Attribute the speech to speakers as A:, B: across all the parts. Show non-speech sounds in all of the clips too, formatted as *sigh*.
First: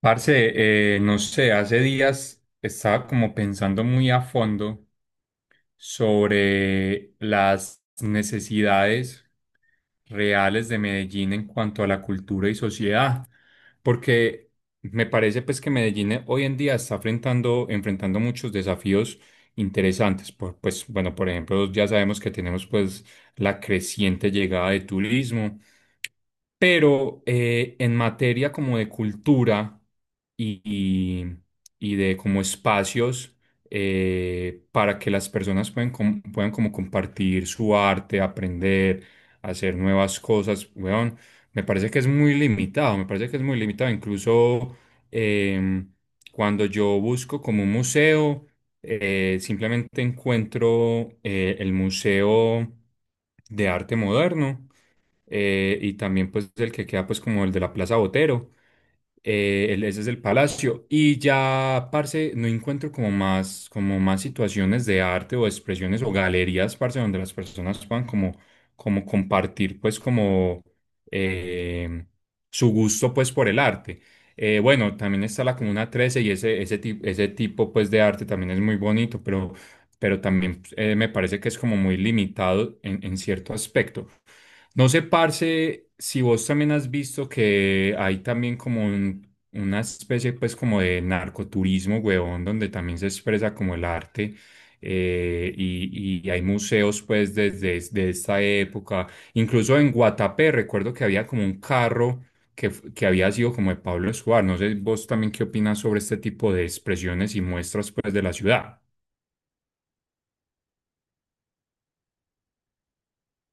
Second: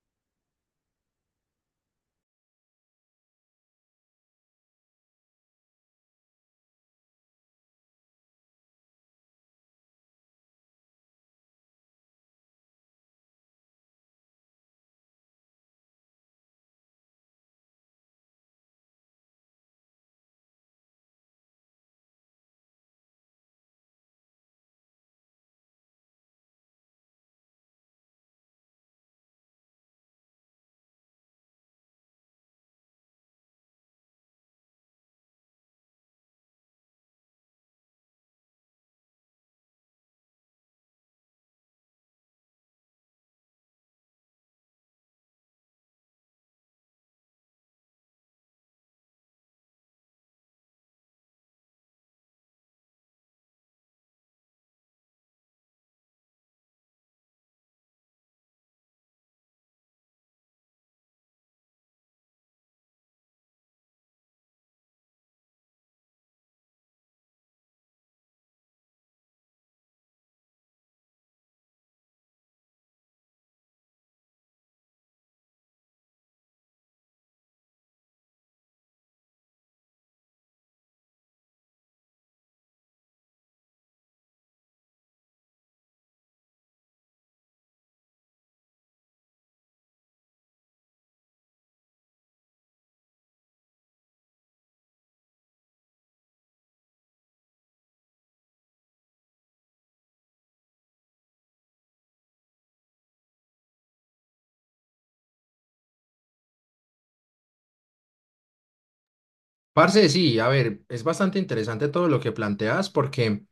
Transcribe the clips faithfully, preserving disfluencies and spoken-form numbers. A: Parce, eh, no sé, hace días estaba como pensando muy a fondo sobre las necesidades reales de Medellín en cuanto a la cultura y sociedad, porque me parece pues que Medellín eh, hoy en día está enfrentando, enfrentando muchos desafíos interesantes, por, pues bueno, por ejemplo, ya sabemos que tenemos pues la creciente llegada de turismo pero eh, en materia como de cultura y, y- y de como espacios eh, para que las personas puedan, com- puedan como compartir su arte, aprender, hacer nuevas cosas, weón, me parece que es muy limitado, me parece que es muy limitado. Incluso em, cuando yo busco como un museo, eh, simplemente encuentro eh, el Museo de Arte Moderno, eh, y también pues el que queda pues como el de la Plaza Botero, eh, el- ese es el Palacio, y ya, parce, no encuentro como más, como más situaciones de arte o expresiones o galerías, parce, donde las personas puedan como, como compartir pues como eh, su gusto pues por el arte. Eh, bueno, también está la Comuna trece y ese, ese, ti- ese tipo pues de arte también es muy bonito, pero pero también eh, me parece que es como muy limitado en, en cierto aspecto. No sé, parce, si vos también has visto que hay también como un- una especie pues como de narcoturismo, huevón, donde también se expresa como el arte eh, y, y hay museos pues desde, desde esta época. Incluso en Guatapé recuerdo que había como un carro que, f- que había sido como de Pablo Escobar. No sé vos también qué opinas sobre este tipo de expresiones y muestras pues de la ciudad.
B: Parce, sí, a ver, es bastante interesante todo lo que planteas porque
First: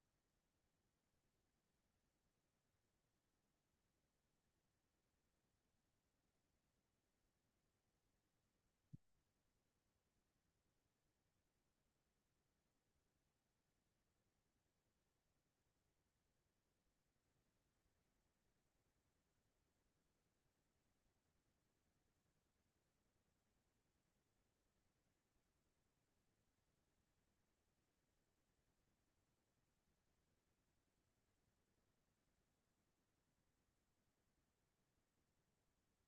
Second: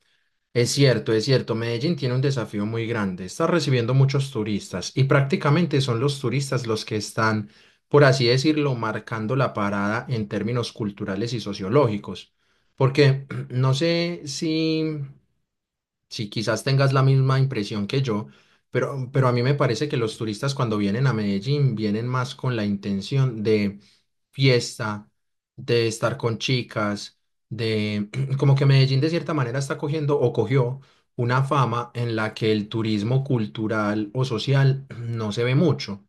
B: es cierto, es cierto, Medellín tiene un desafío muy grande, está recibiendo muchos turistas y prácticamente son los turistas los que están, por así decirlo, marcando la parada en términos culturales y sociológicos, porque *clears throat* no sé si sí, quizás tengas la misma impresión que yo, pero, pero a mí me parece que los turistas cuando vienen a Medellín vienen más con la intención de fiesta, de estar con chicas, de *clears throat* como que Medellín de cierta manera está cogiendo o cogió una fama en la que el turismo cultural o social *clears throat* no se ve mucho.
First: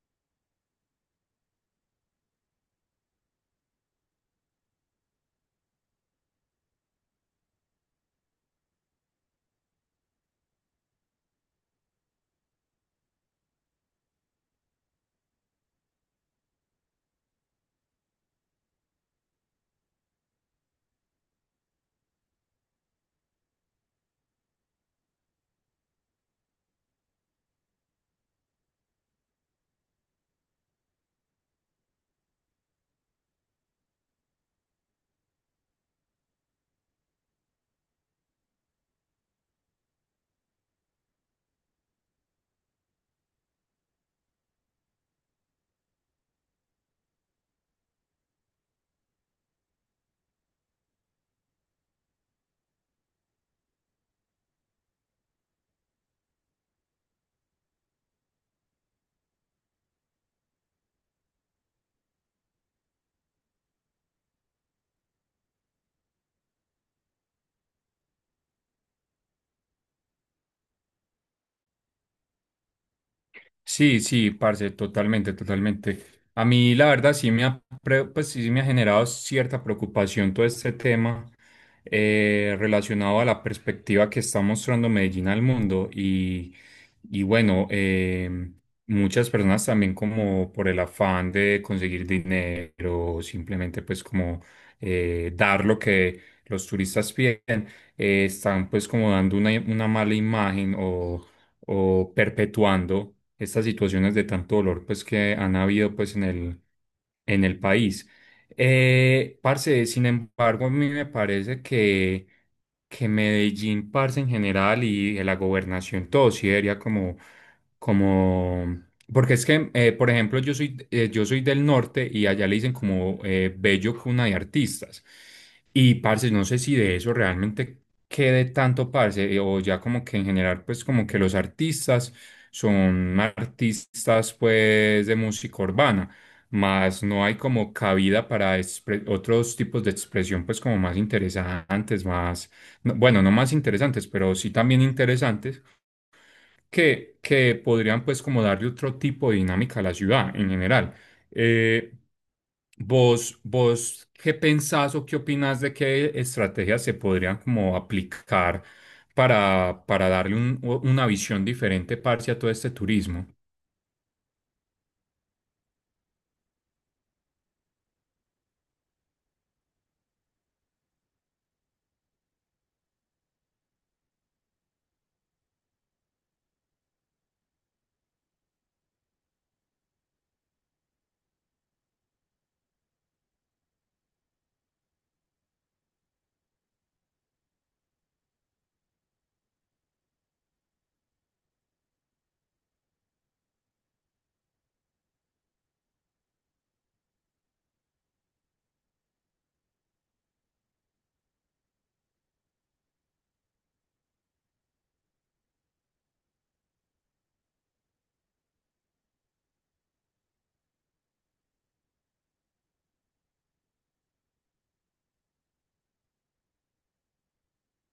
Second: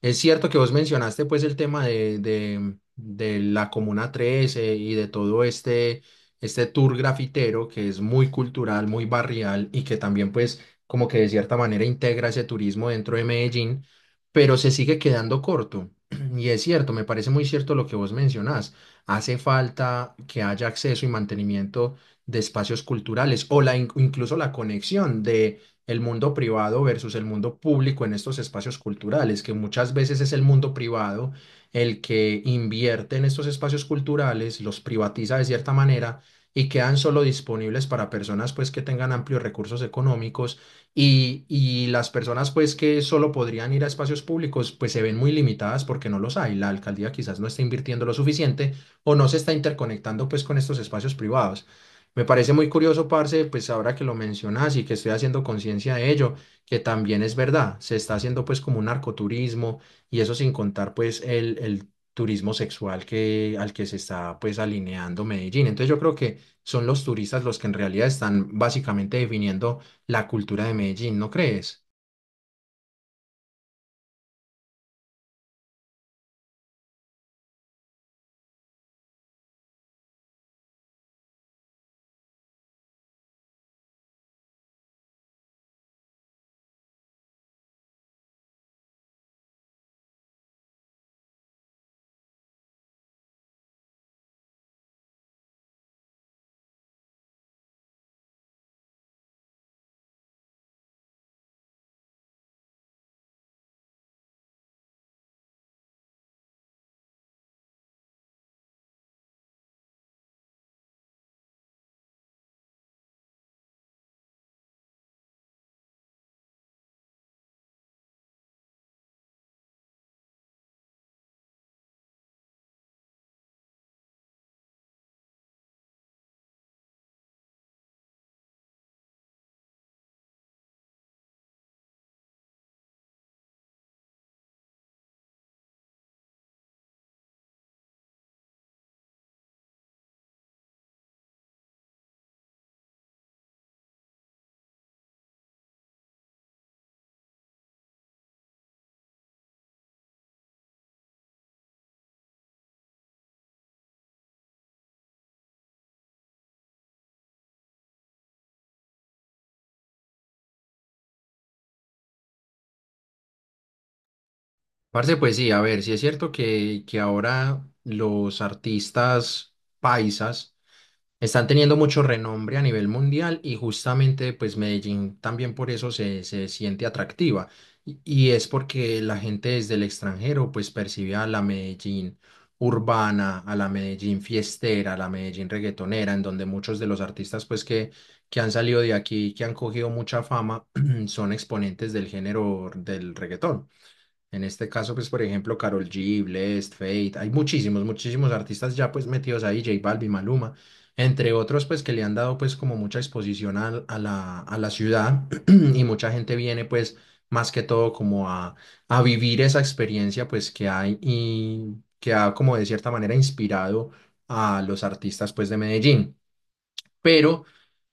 B: Es cierto que vos mencionaste pues el tema de, de, de la Comuna trece y de todo este, este tour grafitero que es muy cultural, muy barrial y que también pues como que de cierta manera integra ese turismo dentro de Medellín, pero se sigue quedando corto. *clears throat* Y es cierto, me parece muy cierto lo que vos mencionás. Hace falta que haya acceso y mantenimiento de espacios culturales o la, in- incluso la conexión de el mundo privado versus el mundo público en estos espacios culturales, que muchas veces es el mundo privado el que invierte en estos espacios culturales, los privatiza de cierta manera y quedan solo disponibles para personas pues que tengan amplios recursos económicos y, y las personas pues que solo podrían ir a espacios públicos pues se ven muy limitadas porque no los hay. La alcaldía quizás no está invirtiendo lo suficiente o no se está interconectando pues con estos espacios privados. Me parece muy curioso, parce, pues ahora que lo mencionas y que estoy haciendo conciencia de ello, que también es verdad, se está haciendo pues como un narcoturismo y eso sin contar pues el, el turismo sexual que, al que se está pues alineando Medellín. Entonces yo creo que son los turistas los que en realidad están básicamente definiendo la cultura de Medellín, ¿no crees?
A: Sí, sí, parce, totalmente, totalmente. A mí, la verdad, sí me ha, pre- pues, sí sí me ha generado cierta preocupación todo este tema eh, relacionado a la perspectiva que está mostrando Medellín al mundo. Y, y bueno, eh, muchas personas también como por el afán de conseguir dinero, simplemente pues como eh, dar lo que los turistas piden, eh, están pues como dando una, una mala imagen o o perpetuando estas situaciones de tanto dolor pues que han habido pues en el, en el país. Eh, parce, sin embargo, a mí me parece que, que Medellín, parce, en general y la gobernación, todo sí debería como, como, porque es que, eh, por ejemplo, yo soy, eh, yo soy del norte y allá le dicen como eh, bello cuna de artistas. Y parce, no sé si de eso realmente quede tanto parce, eh, o ya como que en general, pues como que los artistas son artistas pues de música urbana, más no hay como cabida para expre- otros tipos de expresión pues como más interesantes, más, no- bueno, no más interesantes, pero sí también interesantes que, que podrían pues como darle otro tipo de dinámica a la ciudad en general. Eh, ¿Vos, vos qué pensás o qué opinás de qué estrategias se podrían como aplicar para, para darle un- una visión diferente, parce, a todo este turismo?
B: Parce, pues sí, a ver, sí es cierto que, que ahora los artistas paisas están teniendo mucho renombre a nivel mundial y justamente pues Medellín también por eso se, se siente atractiva y, y es porque la gente desde el extranjero pues percibe a la Medellín urbana, a la Medellín fiestera, a la Medellín reggaetonera, en donde muchos de los artistas pues que, que han salido de aquí, que han cogido mucha fama, *clears throat* son exponentes del género del reggaetón. En este caso, pues, por ejemplo, Karol G, Blessd, Fate, hay muchísimos, muchísimos artistas ya pues metidos ahí, J Balvin, Maluma, entre otros, pues, que le han dado pues como mucha exposición al- a, la, a la ciudad *clears throat* y mucha gente viene pues más que todo como a, a vivir esa experiencia pues que hay y que ha como de cierta manera inspirado a los artistas pues de Medellín. Pero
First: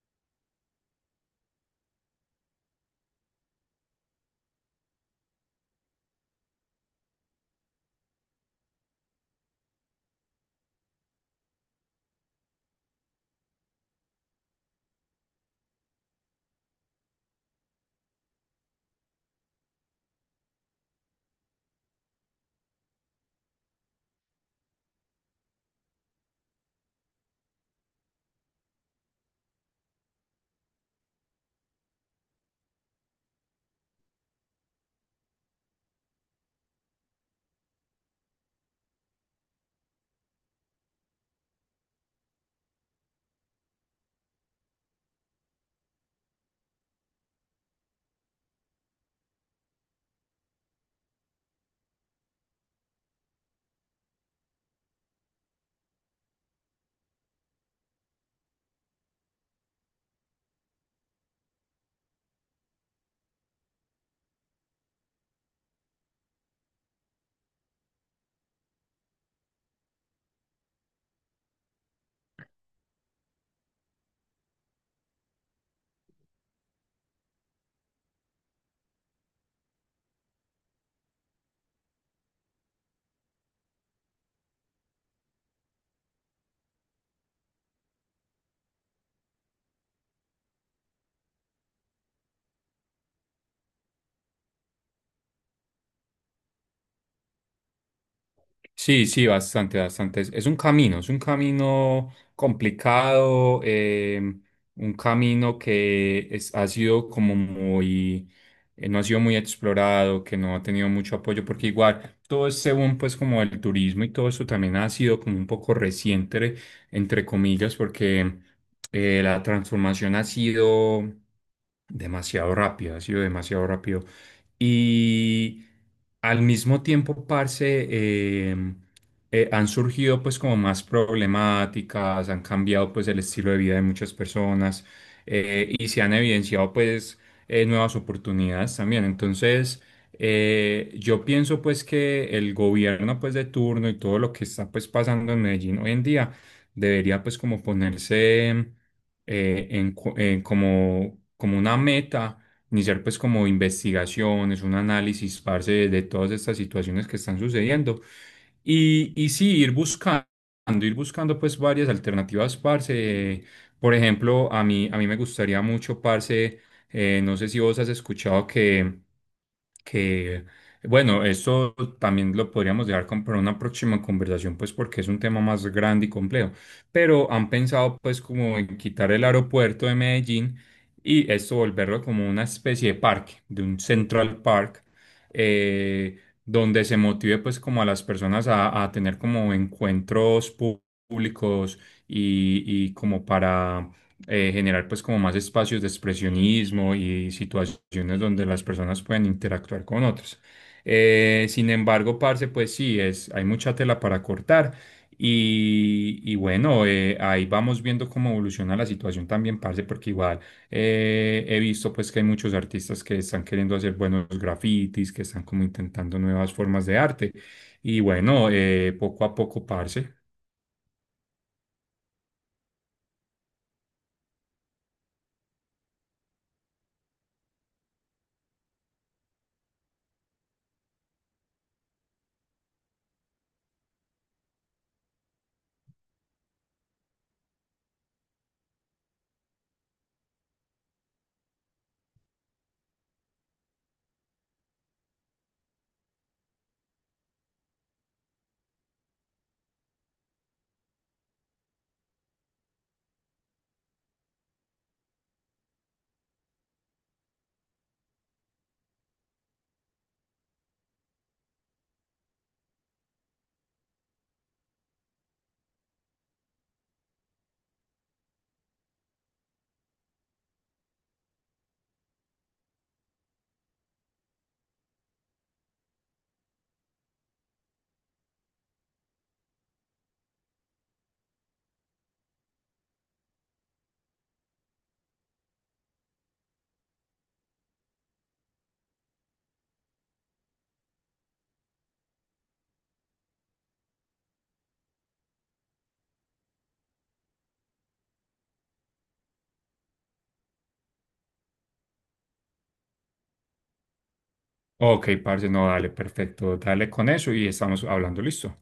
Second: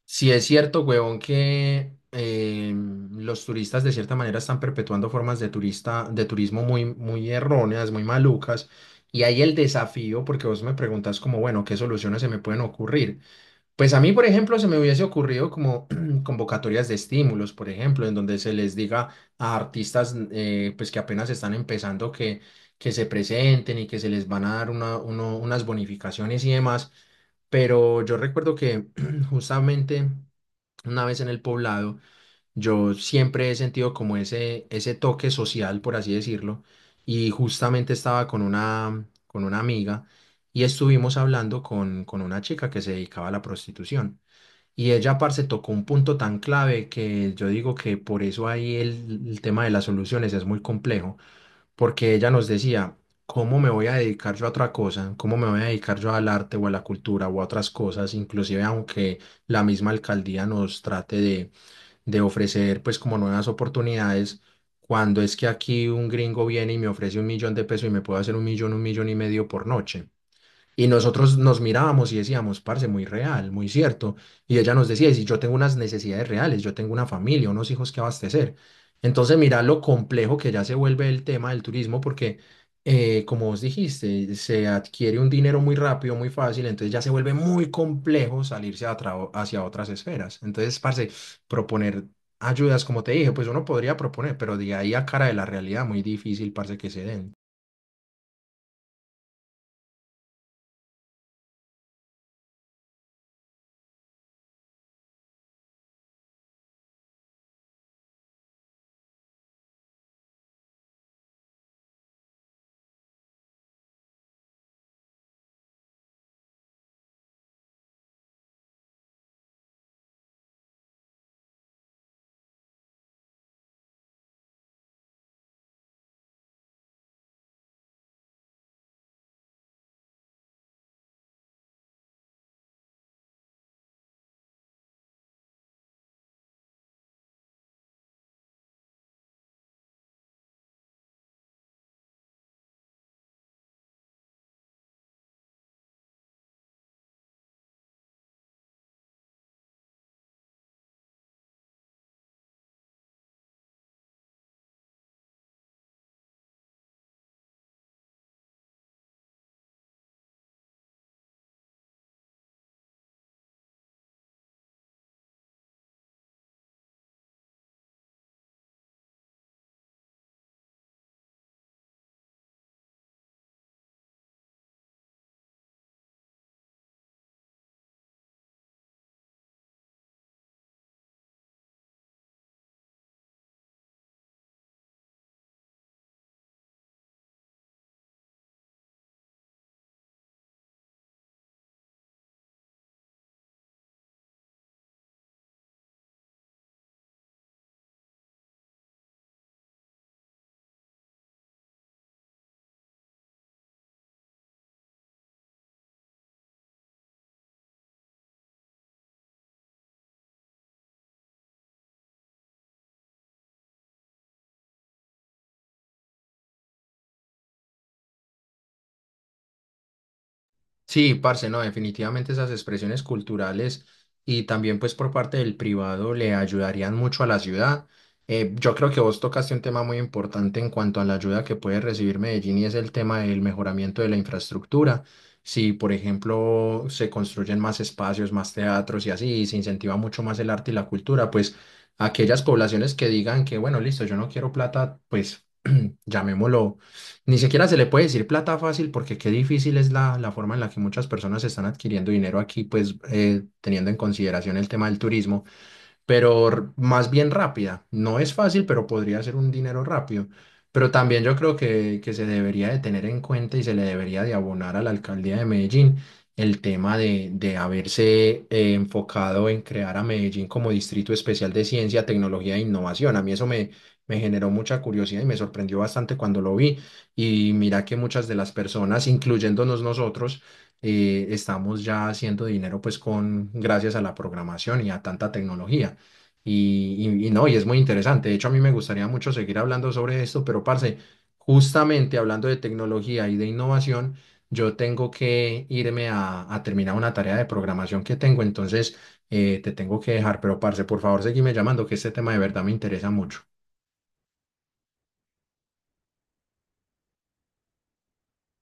B: si es cierto, huevón, que eh, los turistas de cierta manera están perpetuando formas de turista, de turismo muy, muy erróneas, muy malucas. Y hay el desafío, porque vos me preguntas como, bueno, ¿qué soluciones se me pueden ocurrir? Pues a mí, por ejemplo, se me hubiese ocurrido como *clears throat* convocatorias de estímulos, por ejemplo, en donde se les diga a artistas eh, pues que apenas están empezando que, que se presenten y que se les van a dar una- uno- unas bonificaciones y demás. Pero yo recuerdo que *clears throat* justamente una vez en el poblado, yo siempre he sentido como ese, ese toque social, por así decirlo, y justamente estaba con una, con una amiga y estuvimos hablando con, con una chica que se dedicaba a la prostitución. Y ella, parce, tocó un punto tan clave que yo digo que por eso ahí el, el tema de las soluciones es muy complejo, porque ella nos decía, ¿cómo me voy a dedicar yo a otra cosa? ¿Cómo me voy a dedicar yo al arte o a la cultura o a otras cosas? Inclusive aunque la misma alcaldía nos trate de de ofrecer pues como nuevas oportunidades, cuando es que aquí un gringo viene y me ofrece un millón de pesos y me puede hacer un millón, un millón y medio por noche. Y nosotros nos mirábamos y decíamos, parce, muy real, muy cierto. Y ella nos decía, y si yo tengo unas necesidades reales, yo tengo una familia, unos hijos que abastecer. Entonces, mira lo complejo que ya se vuelve el tema del turismo, porque, eh, como vos dijiste, se adquiere un dinero muy rápido, muy fácil, entonces ya se vuelve muy complejo salirse a tra- hacia otras esferas. Entonces, parce, proponer ayudas, como te dije, pues uno podría proponer, pero de ahí a cara de la realidad, muy difícil, parce, que se den.
A: Sí, sí, bastante, bastante. Es, es un camino, es un camino complicado, eh, un camino que es- ha sido como muy, eh, no ha sido muy explorado, que no ha tenido mucho apoyo, porque igual todo este boom, pues como el turismo y todo eso también ha sido como un poco reciente, entre comillas, porque eh, la transformación ha sido demasiado rápida, ha sido demasiado rápido. Y al mismo tiempo, parce, em, eh, han surgido pues como más problemáticas, han cambiado pues el estilo de vida de muchas personas eh, y se han evidenciado pues eh, nuevas oportunidades también. Entonces, eh, yo pienso pues que el gobierno pues de turno y todo lo que está pues pasando en Medellín hoy en día debería pues como ponerse eh, en, cu- en como, como una meta iniciar pues como investigaciones, un análisis, parce, de, de todas estas situaciones que están sucediendo. Y, y sí, ir buscando, ir buscando pues varias alternativas, parce. Eh, Por ejemplo, a mí, a mí me gustaría mucho, parce, eh, no sé si vos has escuchado que que, bueno, esto también lo podríamos dejar con- para una próxima conversación, pues porque es un tema más grande y complejo, pero han pensado pues como en quitar el aeropuerto de Medellín y esto volverlo como una especie de parque, de un Central Park, eh, donde se motive pues como a las personas a, a tener como encuentros pú- públicos y, y como para eh, generar pues como más espacios de expresionismo y situaciones donde las personas pueden interactuar con otros. Eh, sin embargo, parce, pues sí, es, hay mucha tela para cortar. Y, y bueno, eh, ahí vamos viendo cómo evoluciona la situación también, parce, porque igual eh, he visto pues que hay muchos artistas que están queriendo hacer buenos grafitis, que están como intentando nuevas formas de arte. Y bueno, eh, poco a poco, parce.
B: Sí, parce, no, definitivamente esas expresiones culturales y también pues por parte del privado le ayudarían mucho a la ciudad. Eh, yo creo que vos tocaste un tema muy importante en cuanto a la ayuda que puede recibir Medellín y es el tema del mejoramiento de la infraestructura. Si, por ejemplo, se construyen más espacios, más teatros y así, y se incentiva mucho más el arte y la cultura, pues aquellas poblaciones que digan que, bueno, listo, yo no quiero plata, pues llamémoslo, ni siquiera se le puede decir plata fácil porque qué difícil es la, la forma en la que muchas personas están adquiriendo dinero aquí, pues eh, teniendo en consideración el tema del turismo pero r- más bien rápida. No es fácil, pero podría ser un dinero rápido. Pero también yo creo que, que se debería de tener en cuenta y se le debería de abonar a la alcaldía de Medellín el tema de, de haberse eh, enfocado en crear a Medellín como distrito especial de ciencia, tecnología e innovación. A mí eso me, me generó mucha curiosidad y me sorprendió bastante cuando lo vi. Y mira que muchas de las personas, incluyéndonos nosotros, eh, estamos ya haciendo dinero pues con gracias a la programación y a tanta tecnología. Y, y- y no, y es muy interesante. De hecho, a mí me gustaría mucho seguir hablando sobre esto, pero parce, justamente hablando de tecnología y de innovación, yo tengo que irme a, a terminar una tarea de programación que tengo, entonces eh, te tengo que dejar, pero parce, por favor, seguime llamando, que este tema de verdad me interesa mucho.
A: Ok, parce, no, dale, perfecto, dale con eso y estamos hablando, listo.